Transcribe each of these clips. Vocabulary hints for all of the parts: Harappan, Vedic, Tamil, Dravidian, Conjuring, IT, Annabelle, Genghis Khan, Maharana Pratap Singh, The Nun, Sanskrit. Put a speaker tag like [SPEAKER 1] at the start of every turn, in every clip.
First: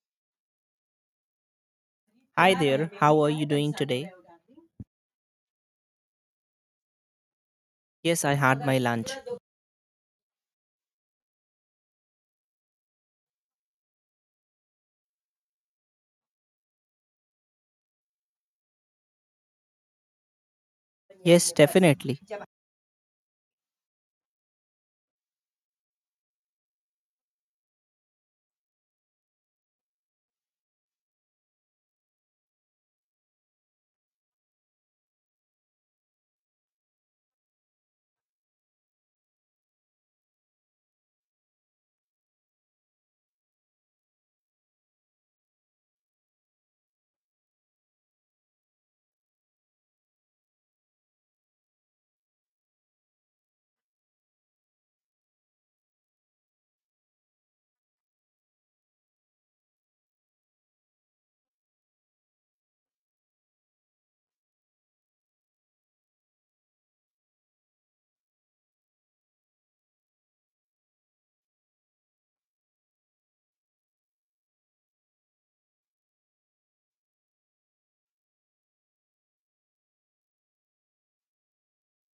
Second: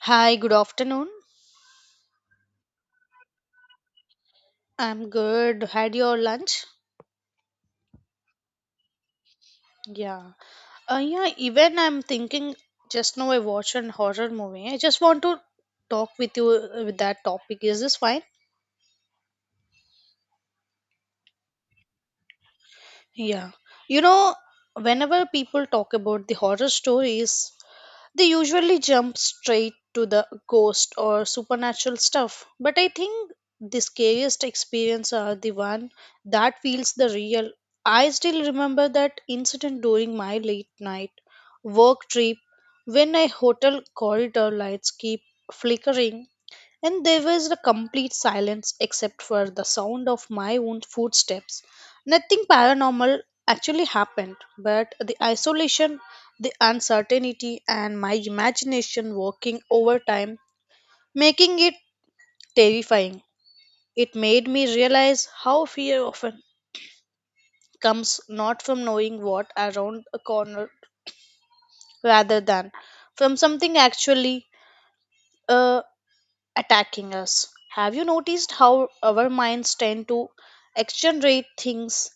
[SPEAKER 1] Hi, good afternoon.
[SPEAKER 2] Hi there, how are you doing today?
[SPEAKER 1] I'm good. Had your lunch?
[SPEAKER 2] Yes, I had my lunch.
[SPEAKER 1] Yeah. Yeah, even I'm thinking just now I watched an horror movie. I just want to talk with you with that topic. Is this fine?
[SPEAKER 2] Yes, definitely.
[SPEAKER 1] Yeah. You know, whenever people talk about the horror stories, they usually jump straight to the ghost or supernatural stuff, but I think the scariest experience are the one that feels the real. I still remember that incident during my late night work trip when a hotel corridor lights keep flickering and there was a complete silence except for the sound of my own footsteps. Nothing paranormal actually happened, but the isolation, the uncertainty, and my imagination working overtime, making it terrifying. It made me realize how fear often comes not from knowing what around a corner rather than from something actually uh, attacking us. Have you noticed how our minds tend to exaggerate things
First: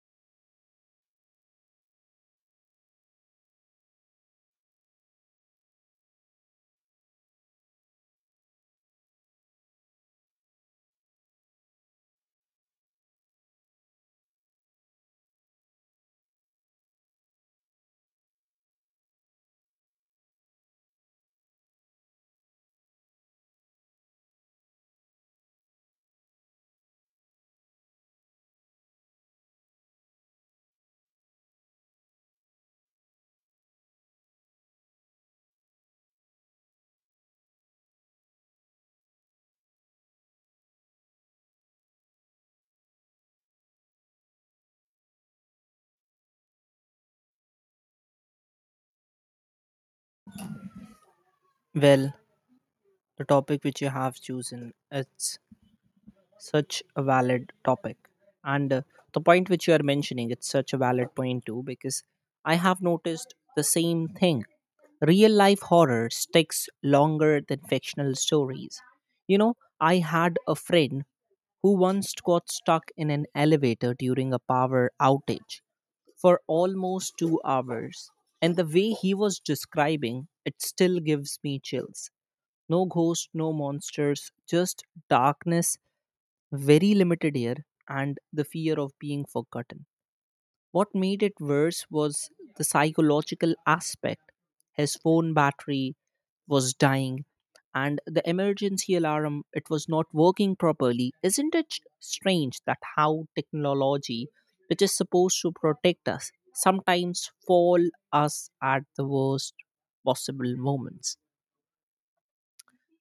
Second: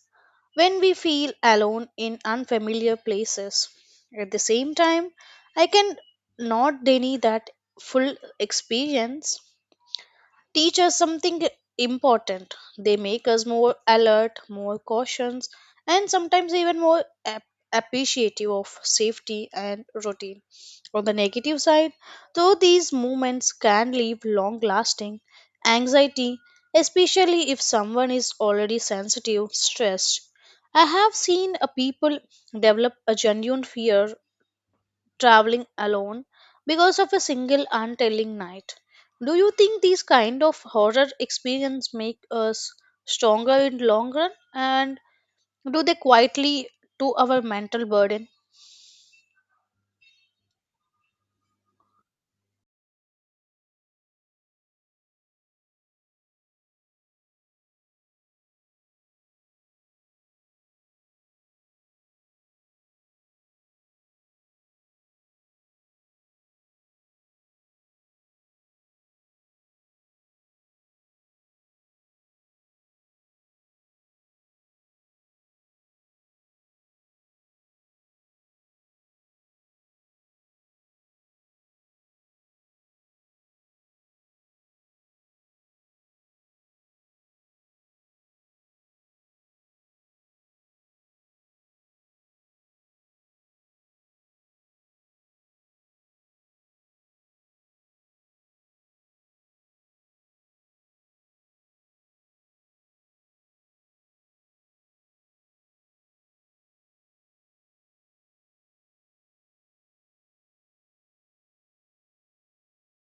[SPEAKER 1] when we feel alone in unfamiliar places? At the same time, I can not deny that full experience teach us something important. They make us more alert, more cautious, and sometimes even more appreciative of safety and routine. On the negative side, though these movements can leave long lasting anxiety, especially if someone is already sensitive, stressed. I have seen a people develop a genuine fear traveling alone because of a single untelling night. Do you think these kind of horror experience make us stronger in long run and do they quietly to our mental burden?
[SPEAKER 2] Well, the topic which you have chosen, it's such a valid topic. And the point which you are mentioning, it's such a valid point too, because I have noticed the same thing. Real life horror sticks longer than fictional stories. You know, I had a friend who once got stuck in an elevator during a power outage for almost 2 hours. And the way he was describing it still gives me chills. No ghost, no monsters, just darkness, very limited air, and the fear of being forgotten. What made it worse was the psychological aspect. His phone battery was dying and the emergency alarm it was not working properly. Isn't it strange that how technology which is supposed to protect us sometimes fall us at the worst possible moments?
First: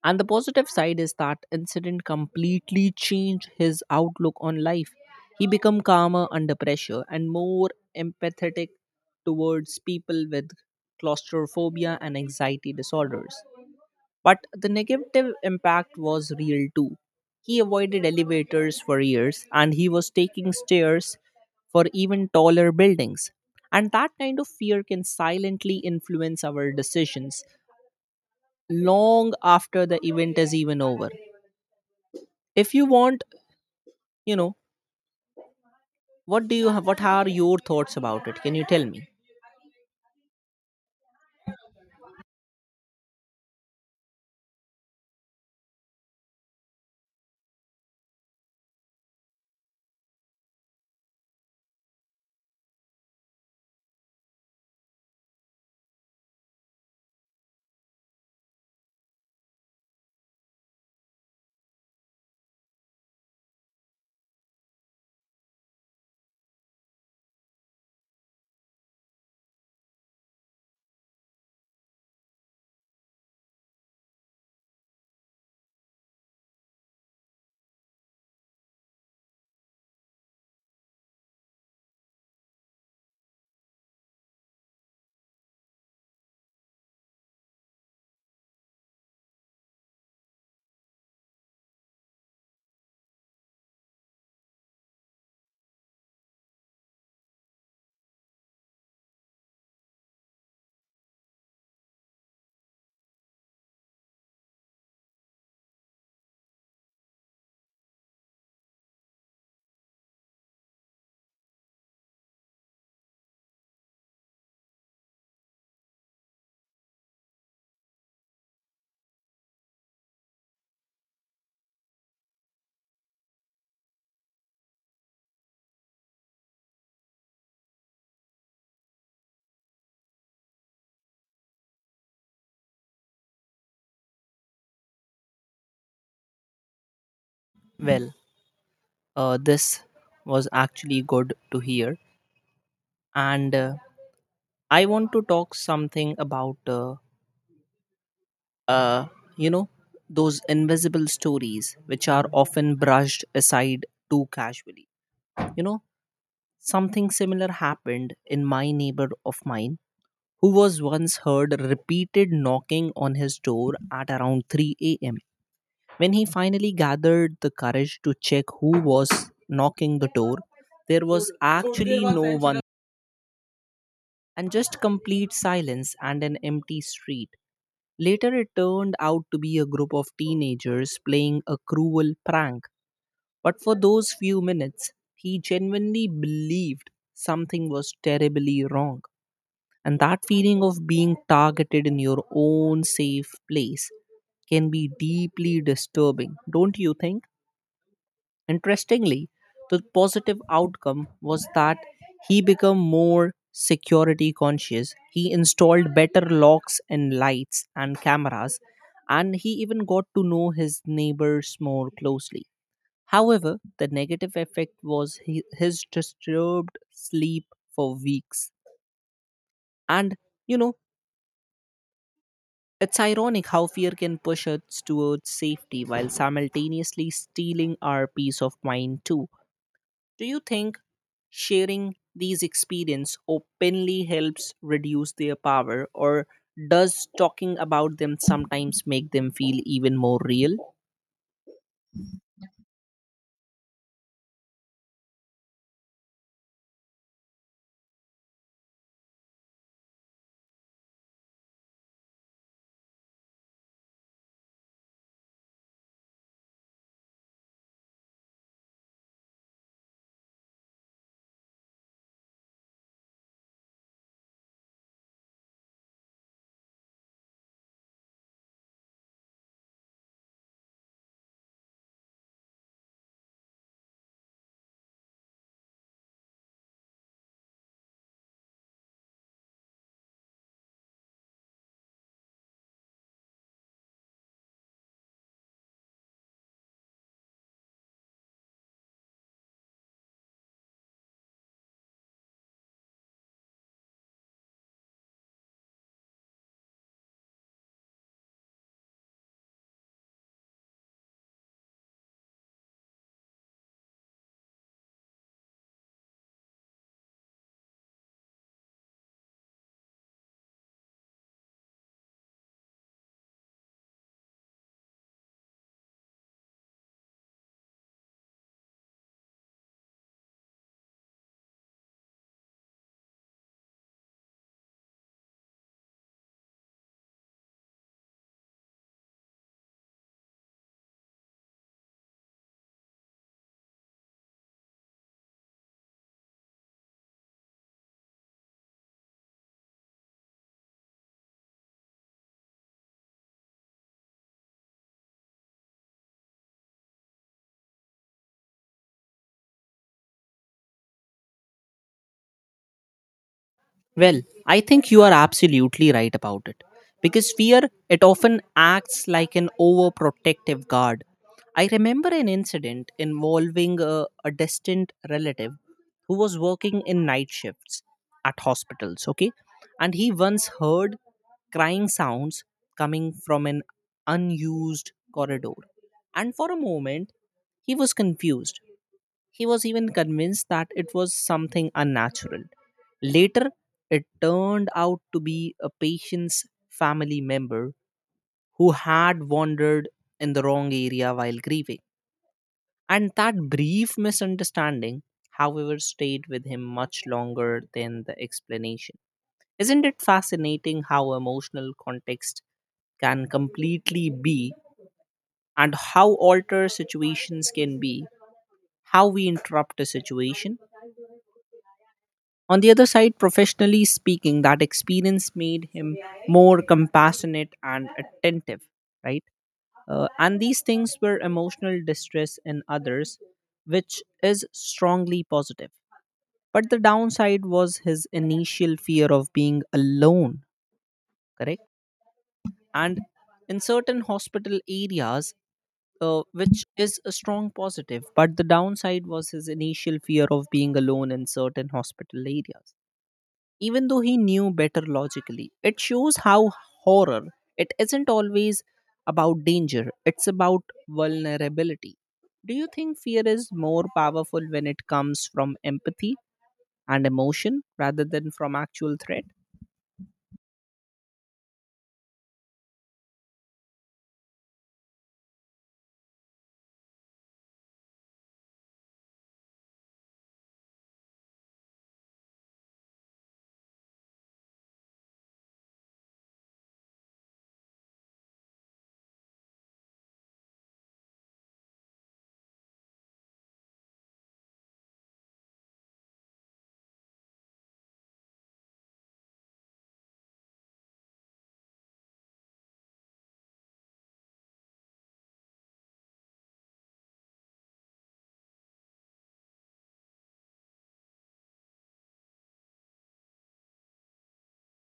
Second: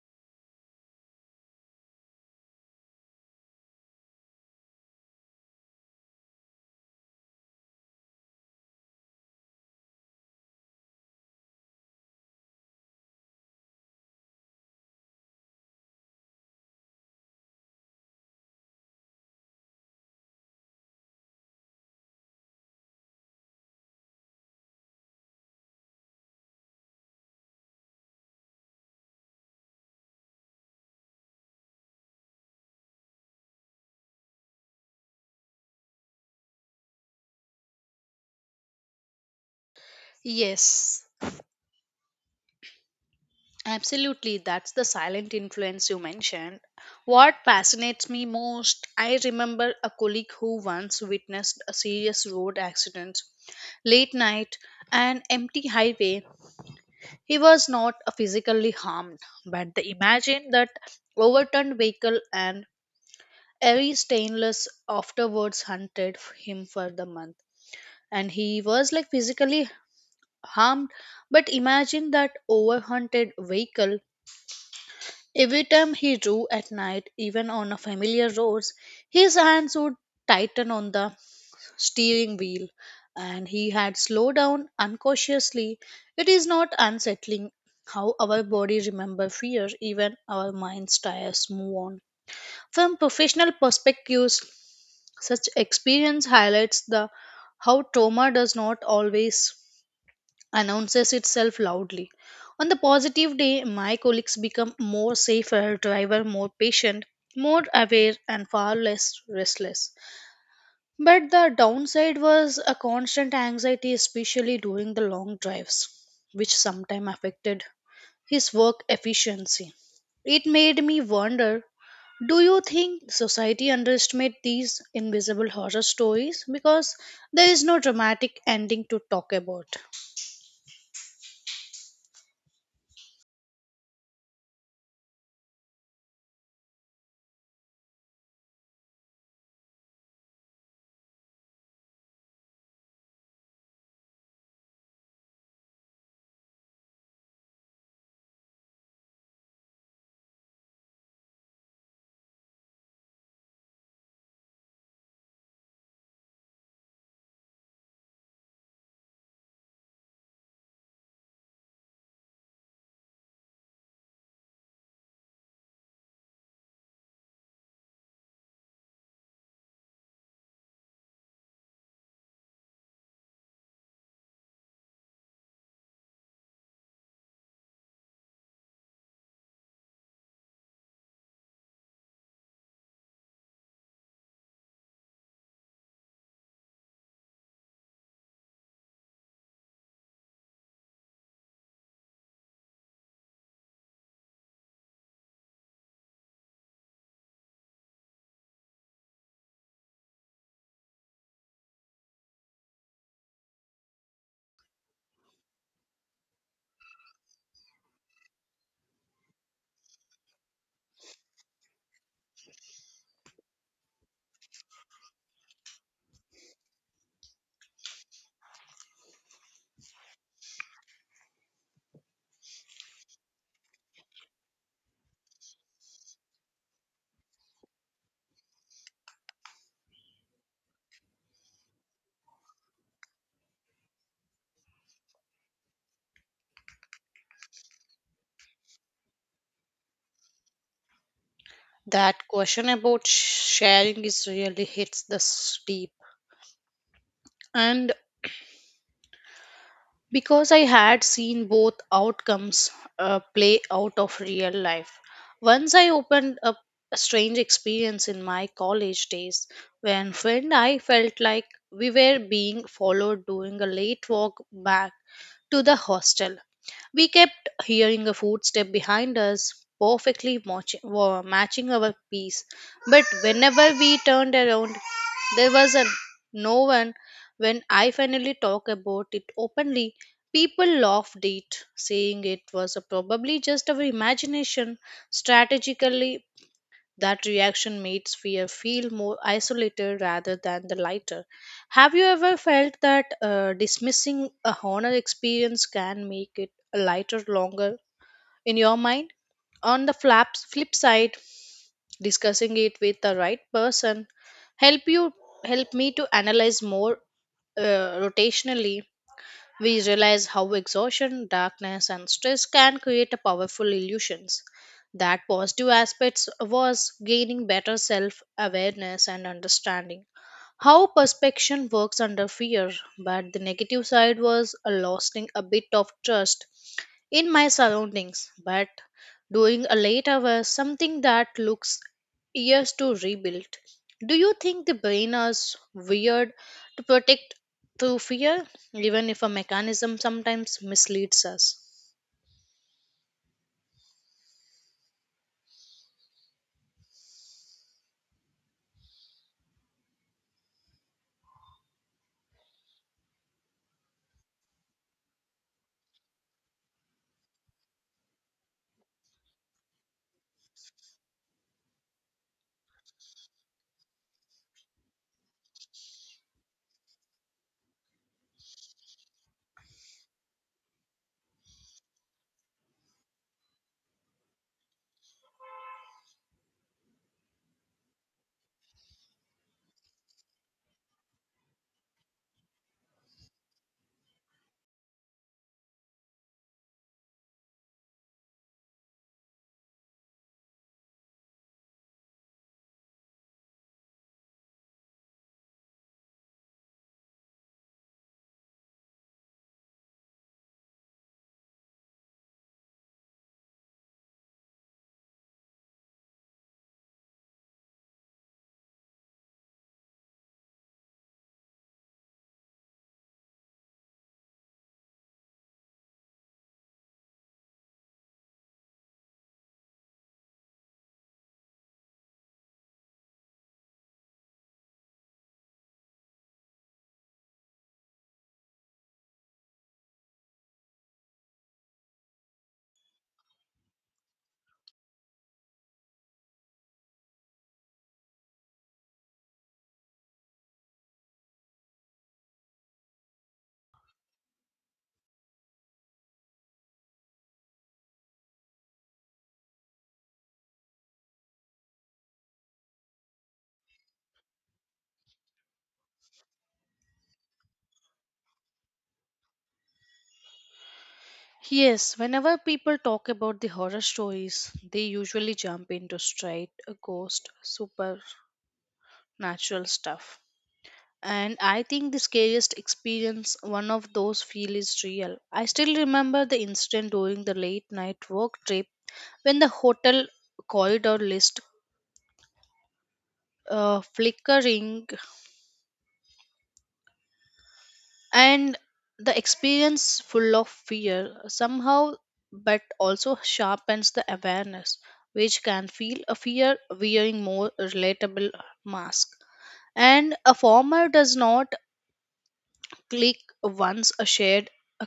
[SPEAKER 2] And the positive side is that incident completely changed his outlook on life. He became calmer under pressure and more empathetic towards people with claustrophobia and anxiety disorders, but the negative impact was real too. He avoided elevators for years and he was taking stairs for even taller buildings. And that kind of fear can silently influence our decisions long after the event is even over. If you want, you know, what do you have, what are your thoughts about it? Can you tell me?
[SPEAKER 1] Yes, absolutely. That's the silent influence you mentioned. What fascinates me most, I remember a colleague who once witnessed a serious road accident late night, an empty highway. He was not physically harmed, but the imagine that overturned vehicle and every stainless afterwards hunted him for the month. And he was like physically harmed, but imagine that overhunted vehicle. Every time he drew at night, even on a familiar roads, his hands would tighten on the steering wheel and he had slowed down uncautiously. It is not unsettling how our body remember fear, even our mind's tires move on. From professional perspectives, such experience highlights the how trauma does not always announces itself loudly. On the positive day, my colleagues become more safer, driver more patient, more aware and far less restless. But the downside was a constant anxiety, especially during the long drives, which sometimes affected his work efficiency. It made me wonder do you think society underestimates these invisible horror stories because there is no dramatic ending to talk about?
[SPEAKER 2] Well, this was actually good to hear. And I want to talk something about uh, you know, those invisible stories which are often brushed aside too casually. You know, something similar happened in my neighbor of mine who was once heard repeated knocking on his door at around 3 a.m. When he finally gathered the courage to check who was knocking the door, there was actually no one and just complete silence and an empty street. Later, it turned out to be a group of teenagers playing a cruel prank. But for those few minutes, he genuinely believed something was terribly wrong. And that feeling of being targeted in your own safe place can be deeply disturbing, don't you think? Interestingly, the positive outcome was that he became more security conscious. He installed better locks and lights and cameras, and he even got to know his neighbors more closely. However, the negative effect was his disturbed sleep for weeks. And, you know, it's ironic how fear can push us towards safety while simultaneously stealing our peace of mind, too. Do you think sharing these experience openly helps reduce their power, or does talking about them sometimes make them feel even more real?
[SPEAKER 1] That question about sharing is really hits the deep. And because I had seen both outcomes play out of real life. Once I opened up a strange experience in my college days when friend I felt like we were being followed during a late walk back to the hostel. We kept hearing a footstep behind us, perfectly matching our pace. But whenever we turned around, there was no one. When I finally talked about it openly, people laughed at it, saying it was probably just our imagination. Strategically, that reaction makes fear feel more isolated rather than the lighter. Have you ever felt that dismissing a honor experience can make it a lighter longer in your mind? On the flip side, discussing it with the right person help you help me to analyze more rotationally we realize how exhaustion, darkness, and stress can create a powerful illusions. That positive aspects was gaining better self awareness and understanding how perspection works under fear, but the negative side was a losing a bit of trust in my surroundings. But doing a late hour something that looks years to rebuild. Do you think the brain is weird to protect through fear, even if a mechanism sometimes misleads us?
[SPEAKER 2] Well, I think you are absolutely right about it. Because fear, it often acts like an overprotective guard. I remember an incident involving a distant relative who was working in night shifts at hospitals, okay? And he once heard crying sounds coming from an unused corridor. And for a moment, he was confused. He was even convinced that it was something unnatural. Later, it turned out to be a patient's family member who had wandered in the wrong area while grieving. And that brief misunderstanding, however, stayed with him much longer than the explanation. Isn't it fascinating how emotional context can completely be and how alter situations can be, how we interrupt a situation? On the other side, professionally speaking, that experience made him more compassionate and attentive, right? And these things were emotional distress in others, which is strongly positive. But the downside was his initial fear of being alone, correct? And in certain hospital areas, which is a strong positive, but the downside was his initial fear of being alone in certain hospital areas even though he knew better logically. It shows how horror, it isn't always about danger, it's about vulnerability. Do you think fear is more powerful when it comes from empathy and emotion rather than from actual threat?
[SPEAKER 1] Yes, whenever people talk about the horror stories, they usually jump into straight ghost supernatural stuff and I think the scariest experience one of those feel is real. I still remember the incident during the late night work trip when the hotel corridor list flickering and the experience full of fear somehow but also sharpens the awareness which can feel a fear wearing more relatable mask and a farmer does not click once shared a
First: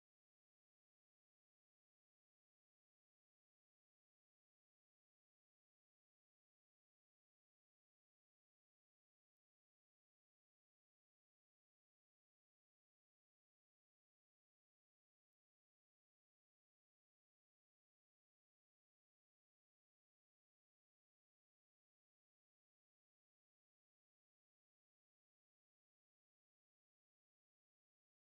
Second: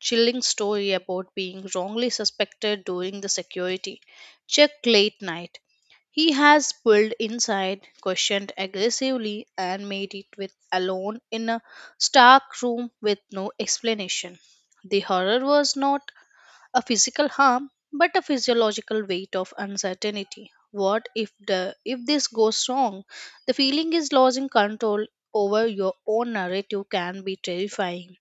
[SPEAKER 1] chilling story about being wrongly suspected during the security check late night. He has pulled inside, questioned aggressively, and made it with alone in a stark room with no explanation. The horror was not a physical harm but a physiological weight of uncertainty what if the if this goes wrong the feeling is losing control over your own narrative can be terrifying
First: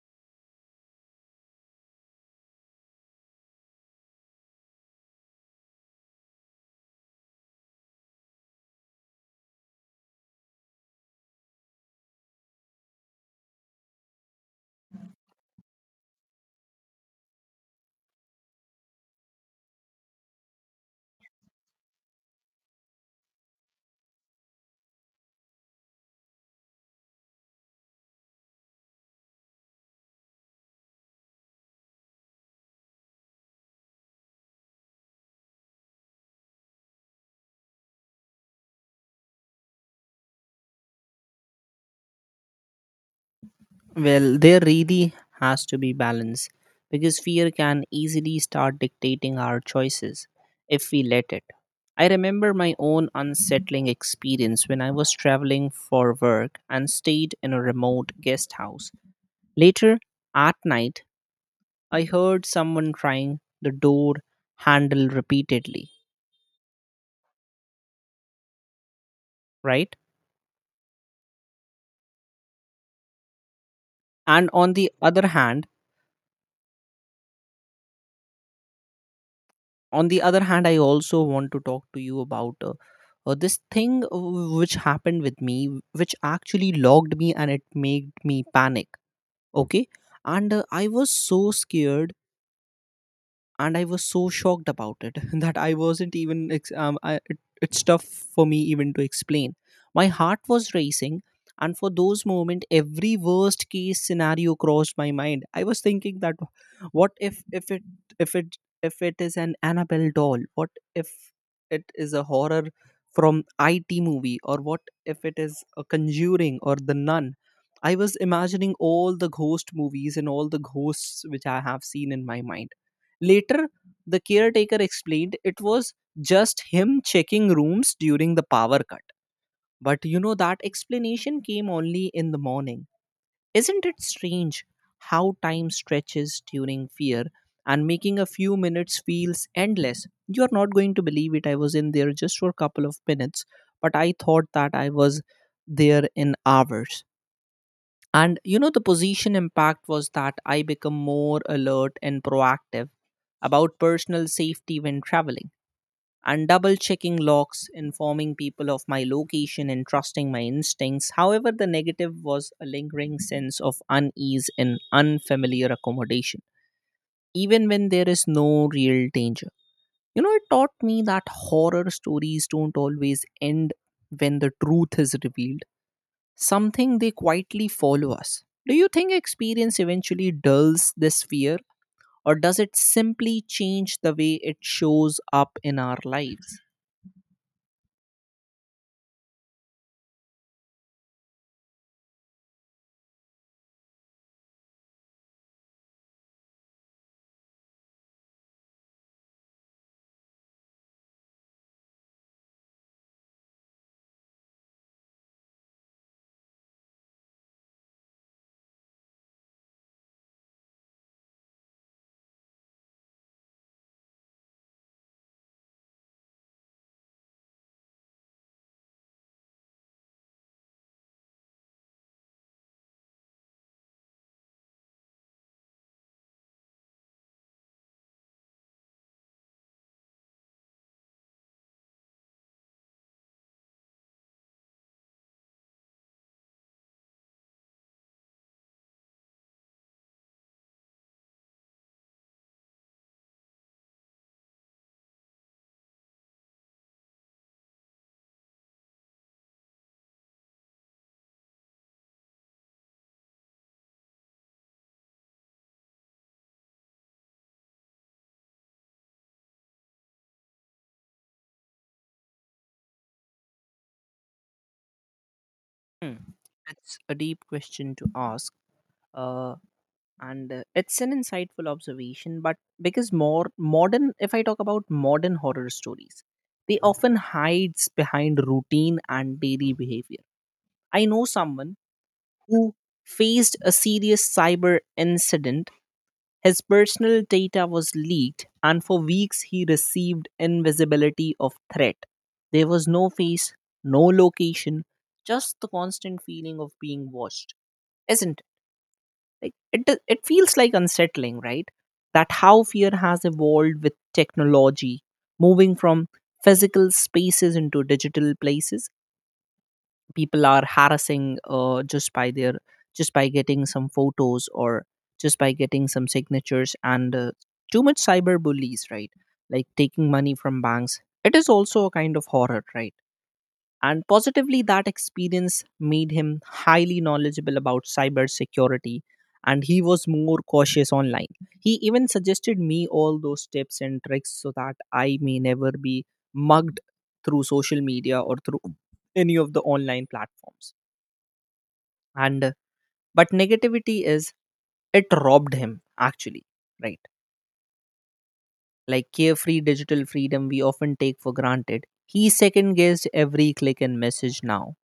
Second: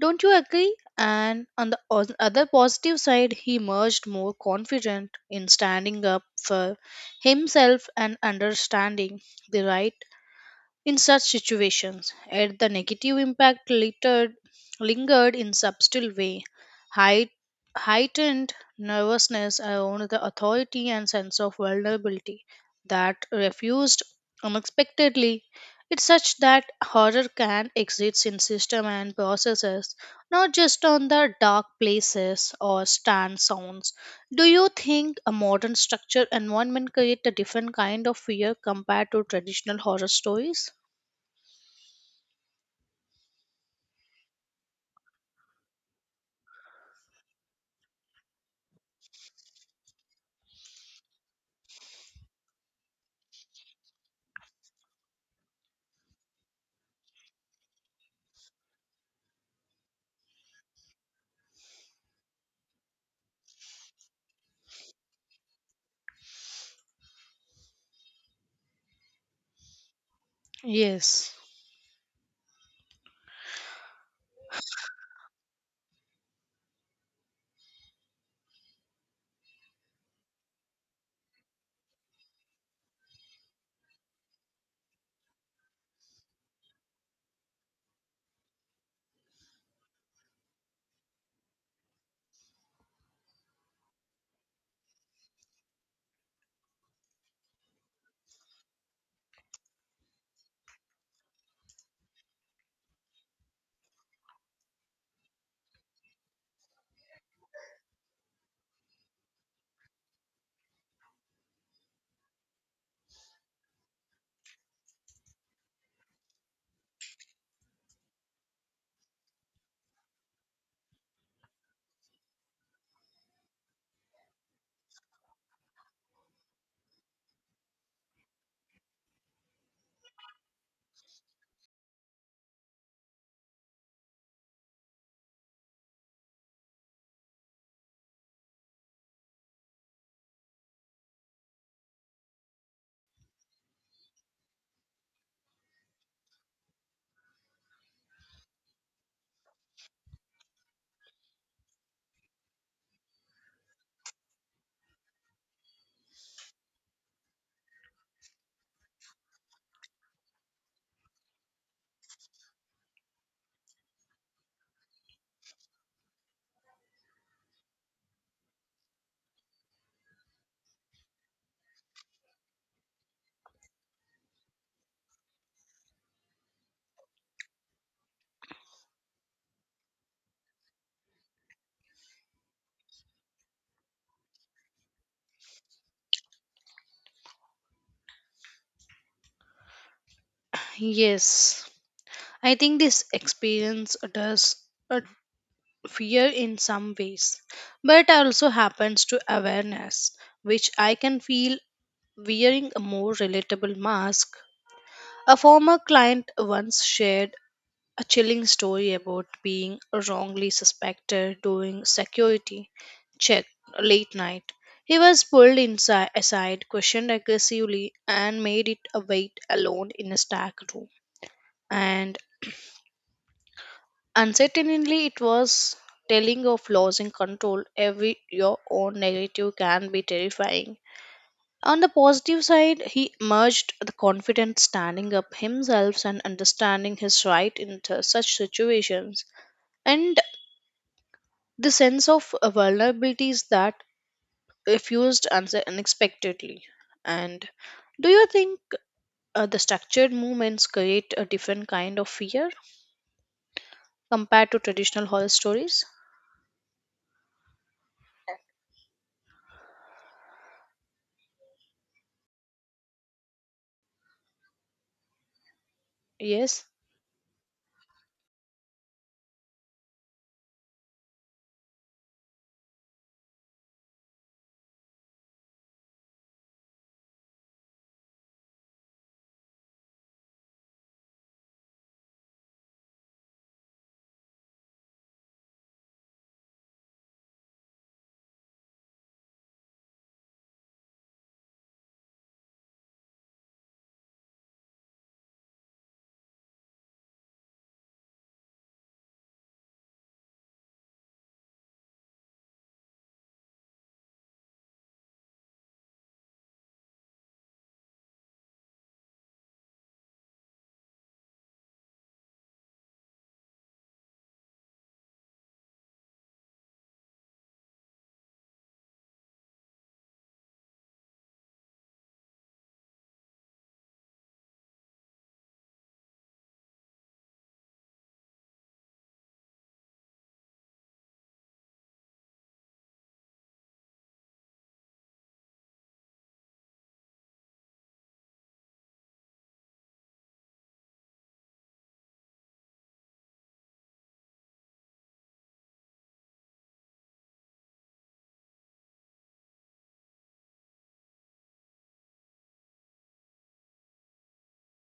[SPEAKER 1] don't you agree and on the other positive side he emerged more confident in standing up for himself and understanding the right in such situations, yet the negative impact lingered in subtle way, height, heightened nervousness around the authority and sense of vulnerability that refused unexpectedly. It's such that horror can exist in system and processes, not just on the dark places or stand sounds. Do you think a modern structure environment create a different kind of fear compared to traditional horror stories?
[SPEAKER 2] Well, there really has to be balance because fear can easily start dictating our choices if we let it. I remember my own unsettling experience when I was traveling for work and stayed in a remote guest house. Later at night, I heard someone trying the door handle repeatedly, right?
[SPEAKER 1] Yes,
[SPEAKER 2] And on the other hand I also want to talk to you about this thing which happened with me, which actually logged me and it made me panic, okay? And I was so scared and I was so shocked about it that I wasn't even. It's tough for me even to explain. My heart was racing, and for those moment, every worst case scenario crossed my mind. I was thinking that, what if it is an Annabelle doll? What if it is a horror from IT movie? Or what if it is a Conjuring or The Nun? I was imagining all the ghost movies and all the ghosts which I have seen in my mind. Later, the caretaker explained it was just him checking rooms during the power cut. But that explanation came only in the morning. Isn't it strange how time stretches during fear and making a few minutes feels endless? You're not going to believe it. I was in there just for a couple of minutes, but I thought that I was there in hours. And the position impact was that I become more alert and proactive about personal safety when traveling and double checking locks, informing people of my location and trusting my instincts. However, the negative was a lingering sense of unease in unfamiliar accommodation, even when there is no real danger. It taught me that horror stories don't always end when the truth is revealed, something they quietly follow us. Do you think experience eventually dulls this fear, or does it simply change the way it shows up in our lives?
[SPEAKER 1] yes. I think this experience does uh, fear in some ways, but also happens to awareness, which I can feel wearing a more relatable mask. A former client once shared a chilling story about being wrongly suspected during security check late night. He was pulled inside aside, questioned aggressively, and made it a wait alone in a stack room. And And certainly it was telling of losing control every your own negative can be terrifying. On the positive side, he emerged the confident standing up himself and understanding his right in such situations. And the sense of vulnerabilities that refused unexpectedly. And do you think the structured movements create a different kind of fear compared to traditional horror stories?
[SPEAKER 2] Hmm.
[SPEAKER 1] Yes.
[SPEAKER 2] It's a deep question to ask, uh, and it's an insightful observation. But because more modern, if I talk about modern horror stories, they often hides behind routine and daily behavior. I know someone who faced a serious cyber incident. His personal data was leaked, and for weeks he received invisibility of threat. There was no face, no location, just the constant feeling of being watched. Isn't like it? Do- It feels like unsettling, right? That how fear has evolved with technology, moving from physical spaces into digital places. People are harassing just by getting some photos, or just by getting some signatures, and too much cyber bullies, right? Like taking money from banks, it is also a kind of horror, right? And positively, that experience made him highly knowledgeable about cybersecurity and he was more cautious online. He even suggested me all those tips and tricks so that I may never be mugged through social media or through any of the online platforms. And but negativity is it robbed him actually, right? Like carefree digital freedom we often take for granted. He second guessed every click and message. Now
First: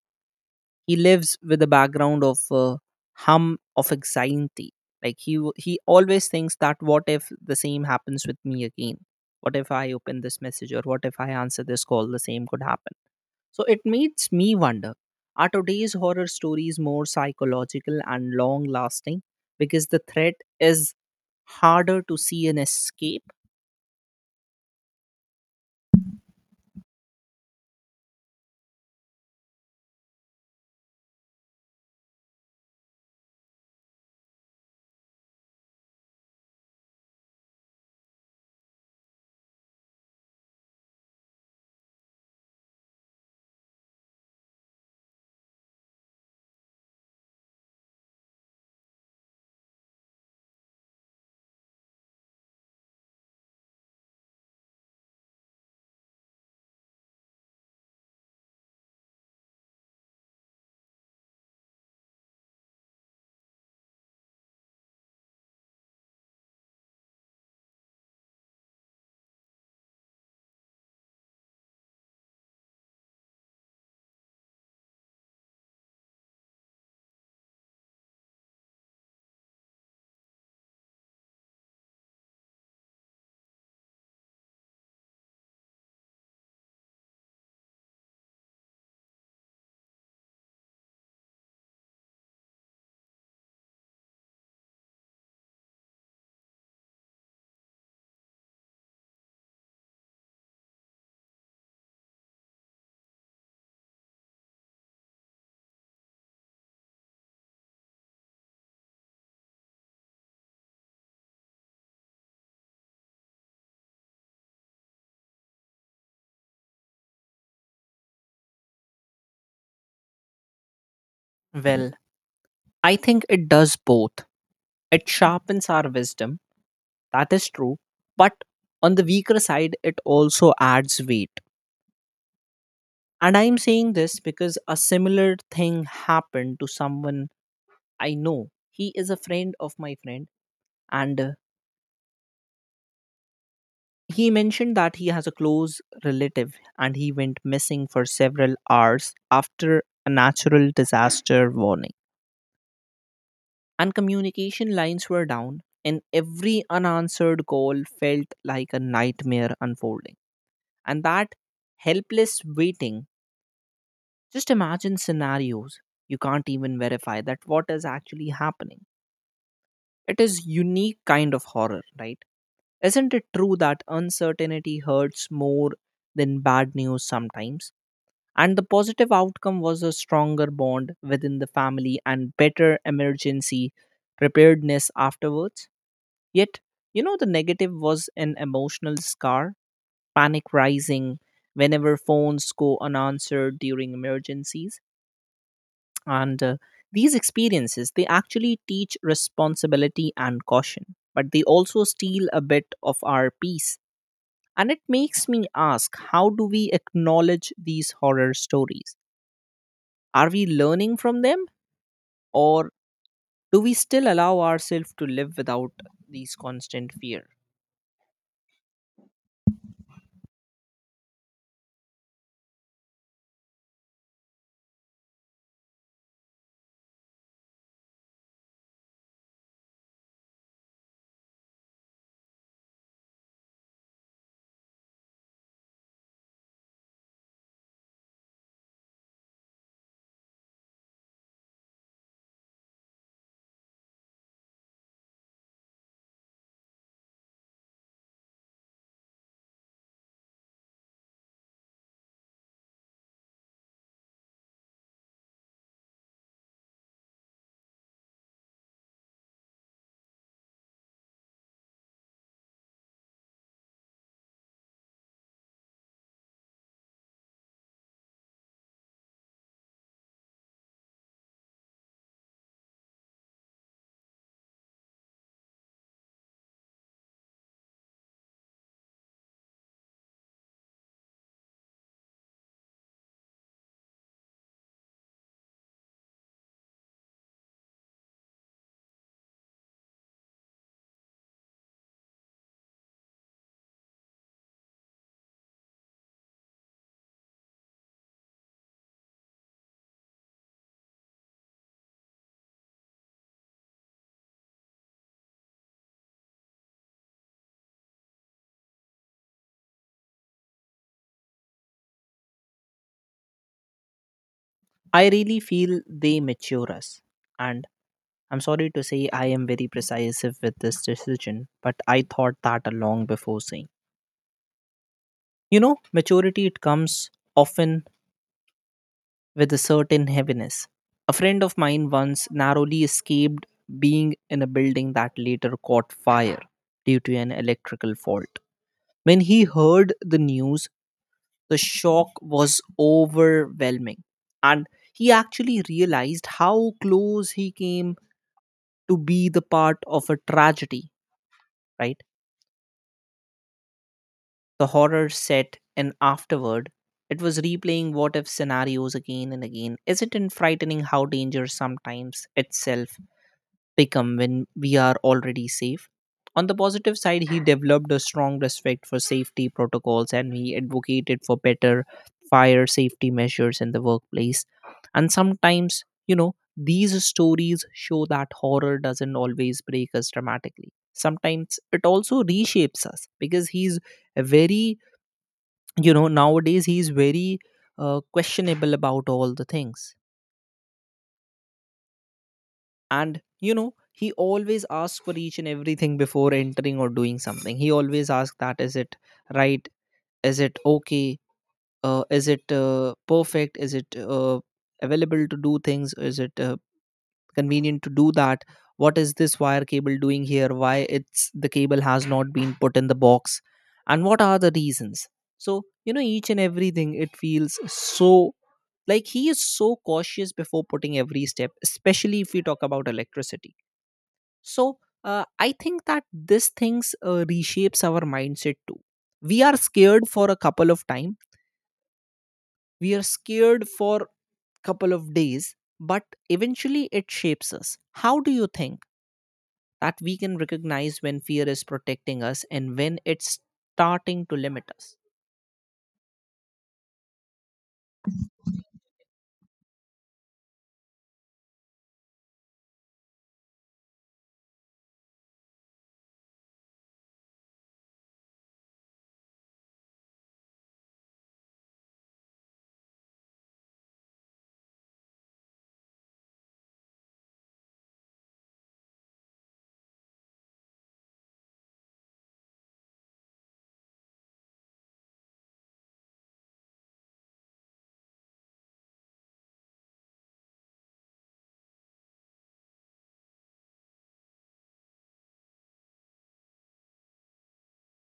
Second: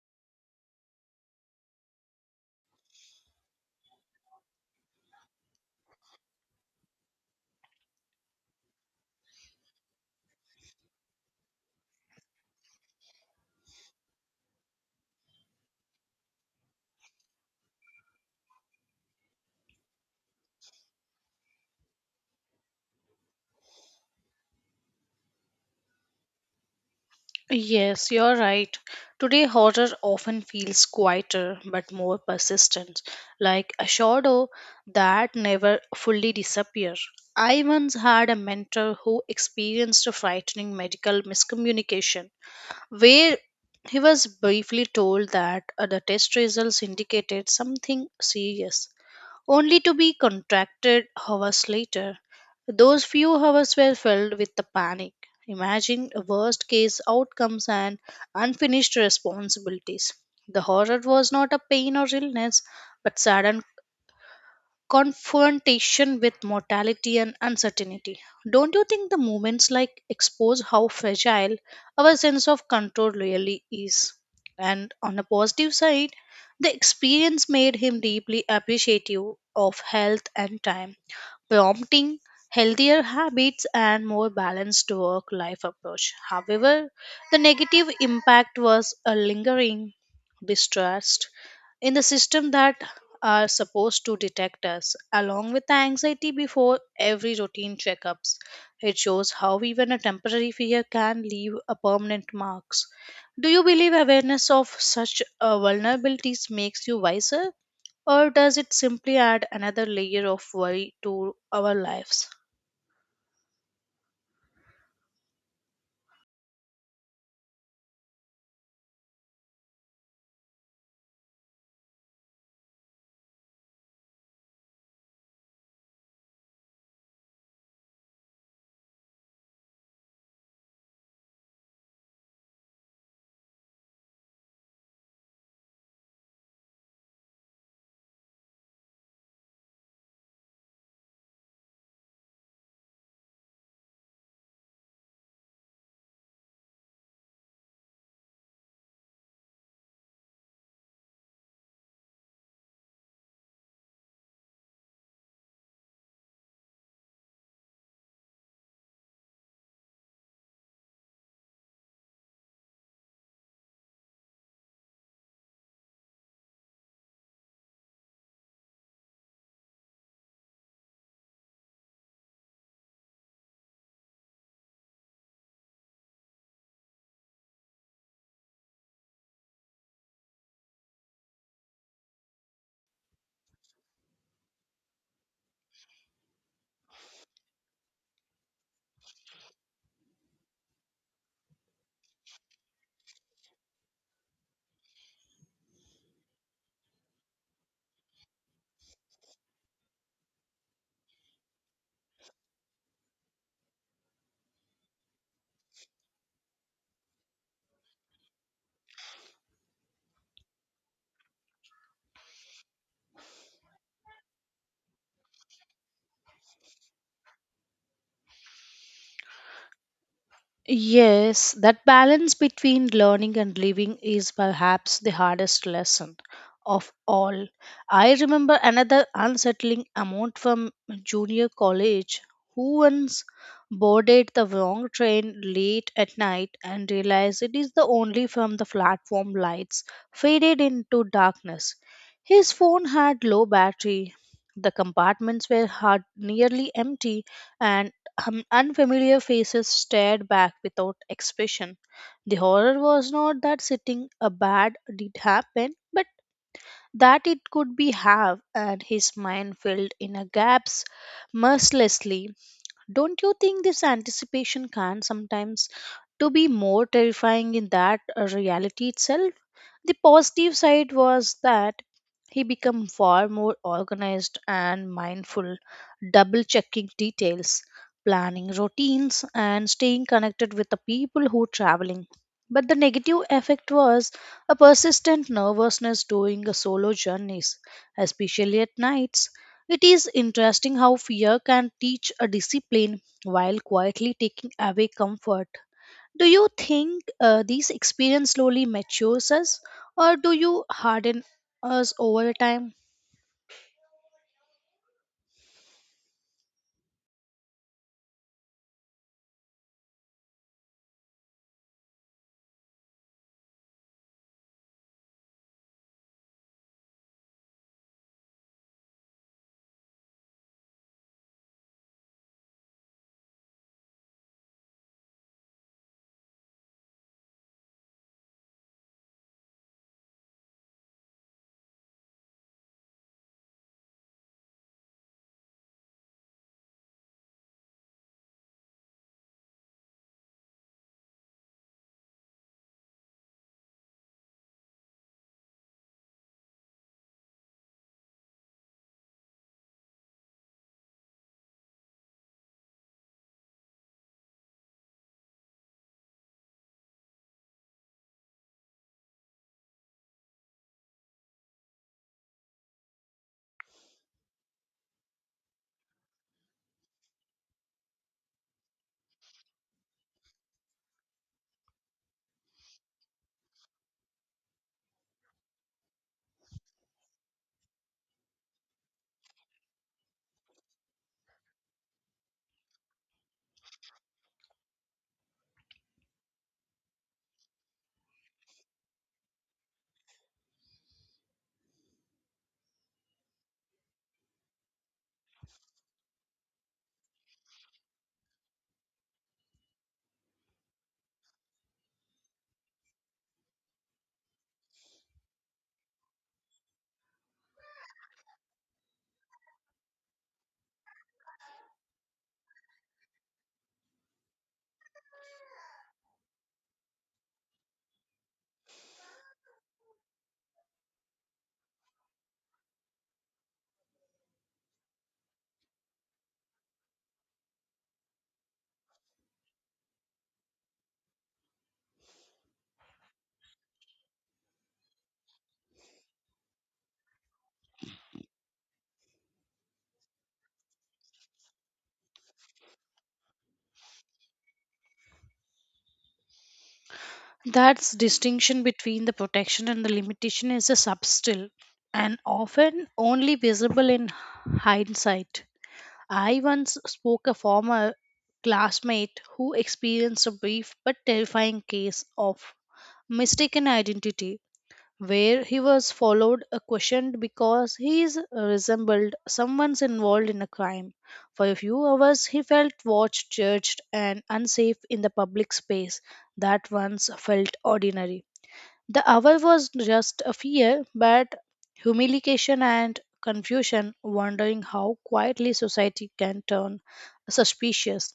[SPEAKER 2] he lives with the background of hum of anxiety, like he always thinks that what if the same happens with me again. What if I open this message, or what if I answer this call, the same could happen? So it makes me wonder, are today's horror stories more psychological and long lasting because the threat is harder to see an escape?
[SPEAKER 1] Yes, you're right. Today, horror often feels quieter but more persistent, like a shadow that never fully disappears. I once had a mentor who experienced a frightening medical miscommunication, where he was briefly told that the test results indicated something serious, only to be contracted hours later. Those few hours were filled with the panic, imagining worst case outcomes and unfinished responsibilities. The horror was not a pain or illness, but sudden confrontation with mortality and uncertainty. Don't you think the moments like expose how fragile our sense of control really is? And on a positive side, the experience made him deeply appreciative of health and time prompting healthier habits and more balanced work life approach. However, the negative impact was a lingering distrust in the system that are supposed to detect us along with the anxiety before every routine checkups. It shows how even a temporary fear can leave a permanent marks. Do you believe awareness of such vulnerabilities makes you wiser or does it simply add another layer of worry to our lives?
[SPEAKER 2] Well, I think it does both. It sharpens our wisdom. That is true. But on the weaker side, it also adds weight. And I'm saying this because a similar thing happened to someone I know. He is a friend of my friend, and he mentioned that he has a close relative and he went missing for several hours after a natural disaster warning. And communication lines were down, and every unanswered call felt like a nightmare unfolding. And that helpless waiting, just imagine scenarios, you can't even verify that what is actually happening. It is unique kind of horror, right? Isn't it true that uncertainty hurts more than bad news sometimes? And the positive outcome was a stronger bond within the family and better emergency preparedness afterwards. Yet, the negative was an emotional scar, panic rising whenever phones go unanswered during emergencies. And these experiences they actually teach responsibility and caution, but they also steal a bit of our peace. And it makes me ask, how do we acknowledge these horror stories? Are we learning from them, or do we still allow ourselves to live without these constant fear?
[SPEAKER 1] Yes, that balance between learning and living is perhaps the hardest lesson of all. I remember another unsettling amount from junior college who once boarded the wrong train late at night and realized it is the only from the platform lights faded into darkness. His phone had low battery. The compartments were hard, nearly empty, and unfamiliar faces stared back without expression. The horror was not that sitting a bad did happen, but that it could be have, and his mind filled in a gaps mercilessly. Don't you think this anticipation can sometimes to be more terrifying in that reality itself? The positive side was that he became far more organized and mindful, double checking details, planning routines, and staying connected with the people who traveling. But the negative effect was a persistent nervousness during the solo journeys, especially at nights. It is interesting how fear can teach a discipline while quietly taking away comfort. Do you think these experience slowly matures us, or do you harden us over time?
[SPEAKER 2] I really feel they mature us. And I'm sorry to say I am very precisive with this decision, but I thought that long before saying, maturity it comes often with a certain heaviness. A friend of mine once narrowly escaped being in a building that later caught fire due to an electrical fault. When he heard the news, the shock was overwhelming, and he actually realized how close he came to be the part of a tragedy, right? The horror set in afterward. It was replaying what if scenarios again and again. Isn't it frightening how danger sometimes itself become when we are already safe. On the positive side, he developed a strong respect for safety protocols and he advocated for better fire safety measures in the workplace. And sometimes, these stories show that horror doesn't always break us dramatically. Sometimes it also reshapes us because he's a nowadays he's very questionable about all the things. And he always asks for each and everything before entering or doing something. He always asks, that is it right, is it okay, is it perfect, is it available to do things, is it convenient to do that? What is this wire cable doing here? Why it's the cable has not been put in the box, and what are the reasons? So each and everything, it feels so like he is so cautious before putting every step, especially if we talk about electricity. So I think that this things reshapes our mindset too. We are scared for a couple of time. We are scared for couple of days, but eventually it shapes us. How do you think that we can recognize when fear is protecting us and when it's starting to limit us?
[SPEAKER 1] That distinction between the protection and the limitation is a subtle and often only visible in hindsight. I once spoke a former classmate who experienced a brief but terrifying case of mistaken identity where he was followed questioned because he is, resembled someone's involved in a crime. For a few hours, he felt watched, judged, and unsafe in the public space that once felt ordinary. The hour was just a fear, but humiliation and confusion, wondering how quietly society can turn suspicious.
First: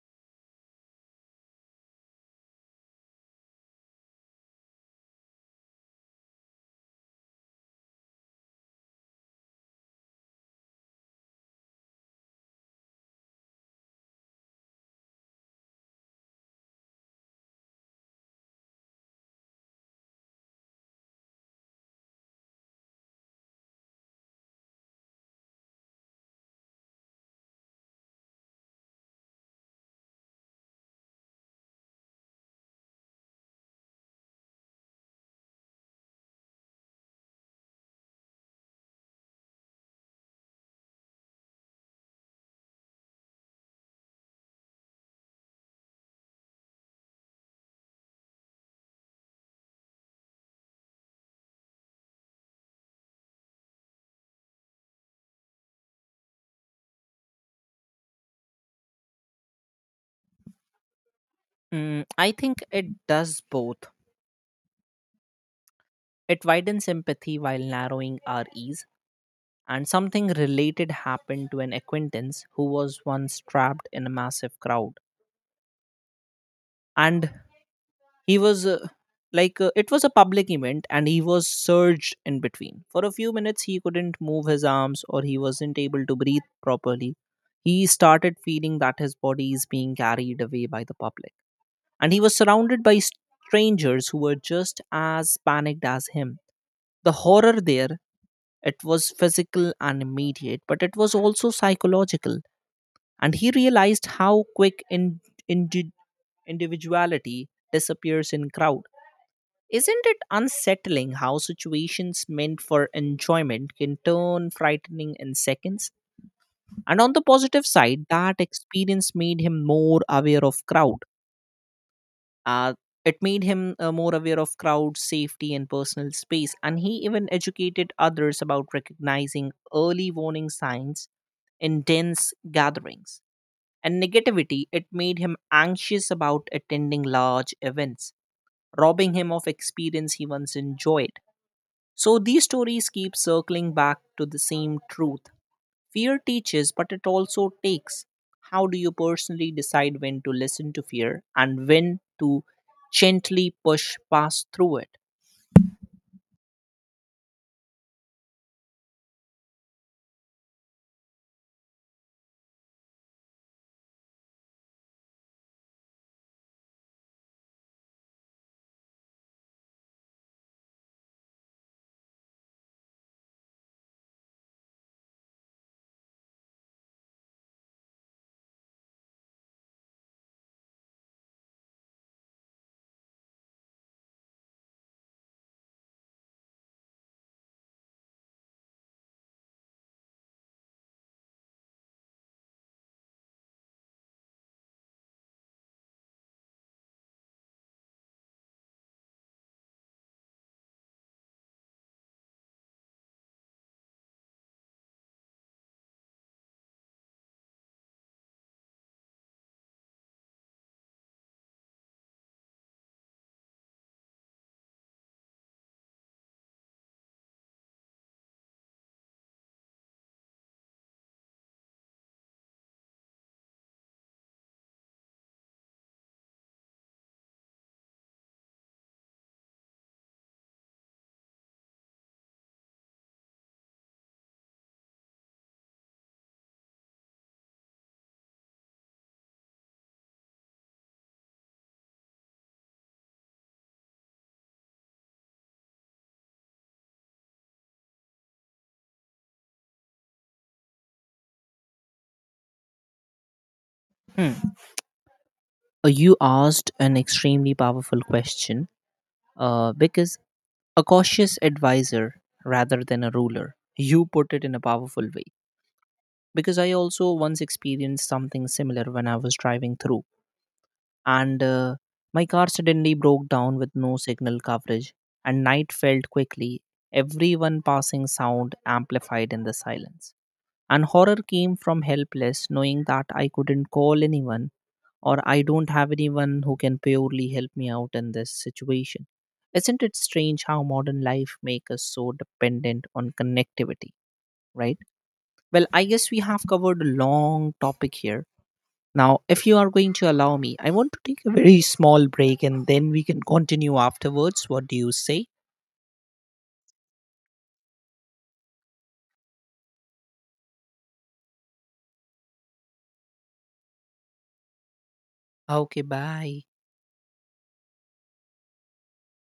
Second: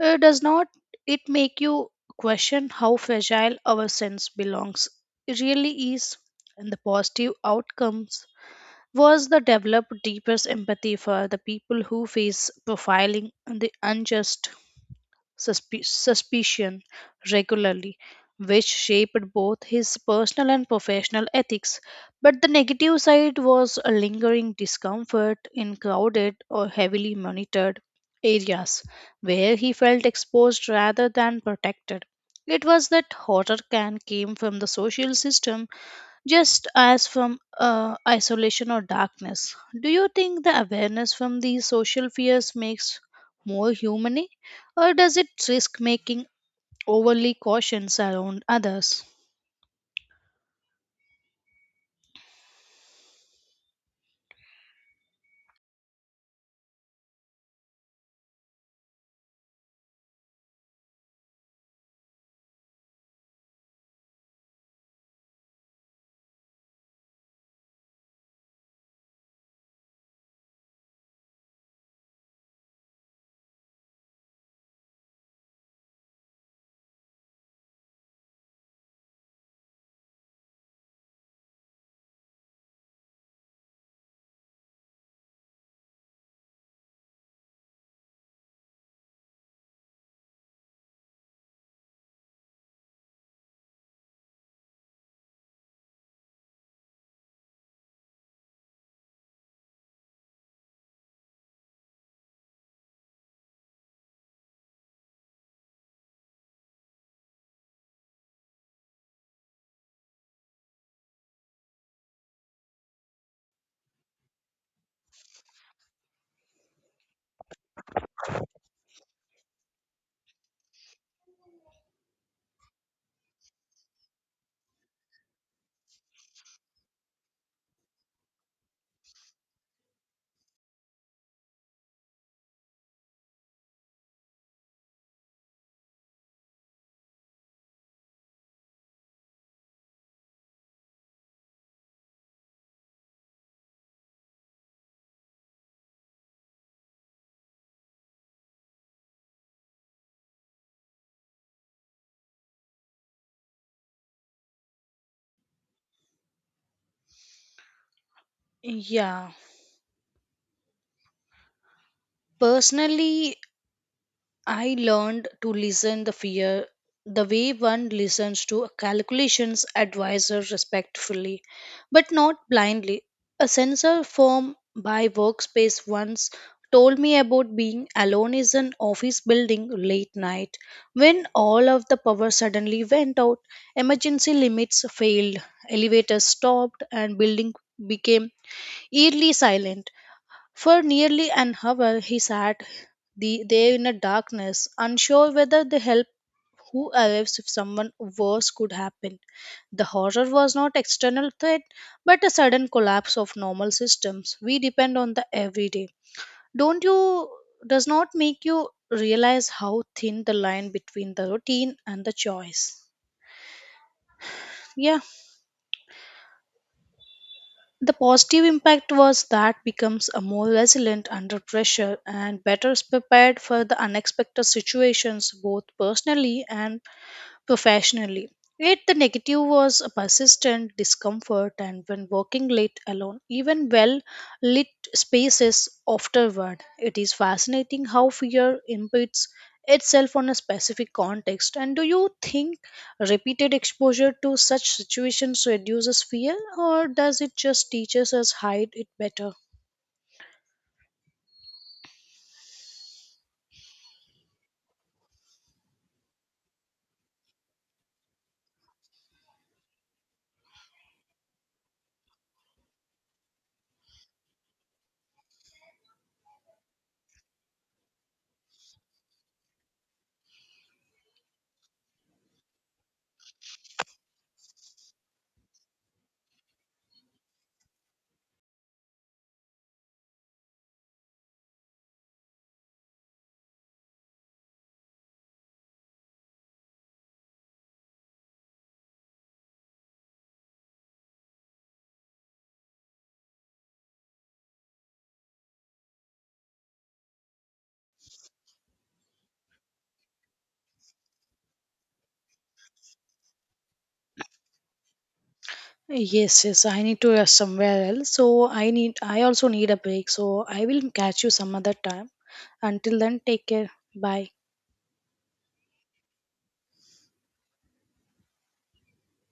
[SPEAKER 1] Does not it make you question how fragile our sense belongs? It really is. And the positive outcomes was the develop deepest empathy for the people who face profiling and the unjust suspicion regularly, which shaped both his personal and professional ethics. But the negative side was a lingering discomfort in crowded or heavily monitored areas where he felt exposed rather than protected. It was that horror can came from the social system just as from isolation or darkness. Do you think the awareness from these social fears makes more humane, or does it risk making overly cautious around others?
[SPEAKER 2] Mm, I think it does both. It widens empathy while narrowing our ease. And something related happened to an acquaintance who was once trapped in a massive crowd. And he was it was a public event and he was surged in between. For a few minutes, he couldn't move his arms or he wasn't able to breathe properly. He started feeling that his body is being carried away by the public. And he was surrounded by strangers who were just as panicked as him. The horror there, it was physical and immediate, but it was also psychological. And he realized how quick in, indi individuality disappears in crowd. Isn't it unsettling how situations meant for enjoyment can turn frightening in seconds? And on the positive side, that experience made him more aware of crowd. Uh, it made him more aware of crowd safety and personal space, and he even educated others about recognizing early warning signs in dense gatherings. And negativity, it made him anxious about attending large events, robbing him of experience he once enjoyed. So these stories keep circling back to the same truth. Fear teaches, but it also takes. How do you personally decide when to listen to fear and when to gently push past through it?
[SPEAKER 1] Yeah, personally, I learned to listen the fear the way one listens to a calculations advisor respectfully, but not blindly. A sensor firm by workspace once told me about being alone in an office building late night when all of the power suddenly went out, emergency limits failed, elevators stopped, and building became eerily silent. For nearly an hour he sat there in the darkness, unsure whether the help who arrives if someone worse could happen. The horror was not external threat, but a sudden collapse of normal systems we depend on the everyday. Don't you does not make you realize how thin the line between the routine and the choice. Yeah, the positive impact was that becomes a more resilient under pressure and better prepared for the unexpected situations both personally and professionally. Yet the negative was a persistent discomfort, and when working late alone, even well lit spaces afterward. It is fascinating how fear impedes itself on a specific context. And do you think repeated exposure to such situations reduces fear, or does it just teaches us hide it better?
[SPEAKER 2] Hmm. You asked an extremely powerful question because a cautious advisor rather than a ruler, you put it in a powerful way. Because I also once experienced something similar when I was driving through. And my car suddenly broke down with no signal coverage, and night felt quickly, everyone passing sound amplified in the silence. And horror came from helpless, knowing that I couldn't call anyone, or I don't have anyone who can purely help me out in this situation. Isn't it strange how modern life makes us so dependent on connectivity, right? Well, I guess we have covered a long topic here. Now, if you are going to allow me, I want to take a very small break and then we can continue afterwards. What do you say?
[SPEAKER 1] Yes, yes, I need to rush somewhere else. So I also need a break. So I will catch you some other time. Until then, take care. Bye.
[SPEAKER 2] Okay, bye.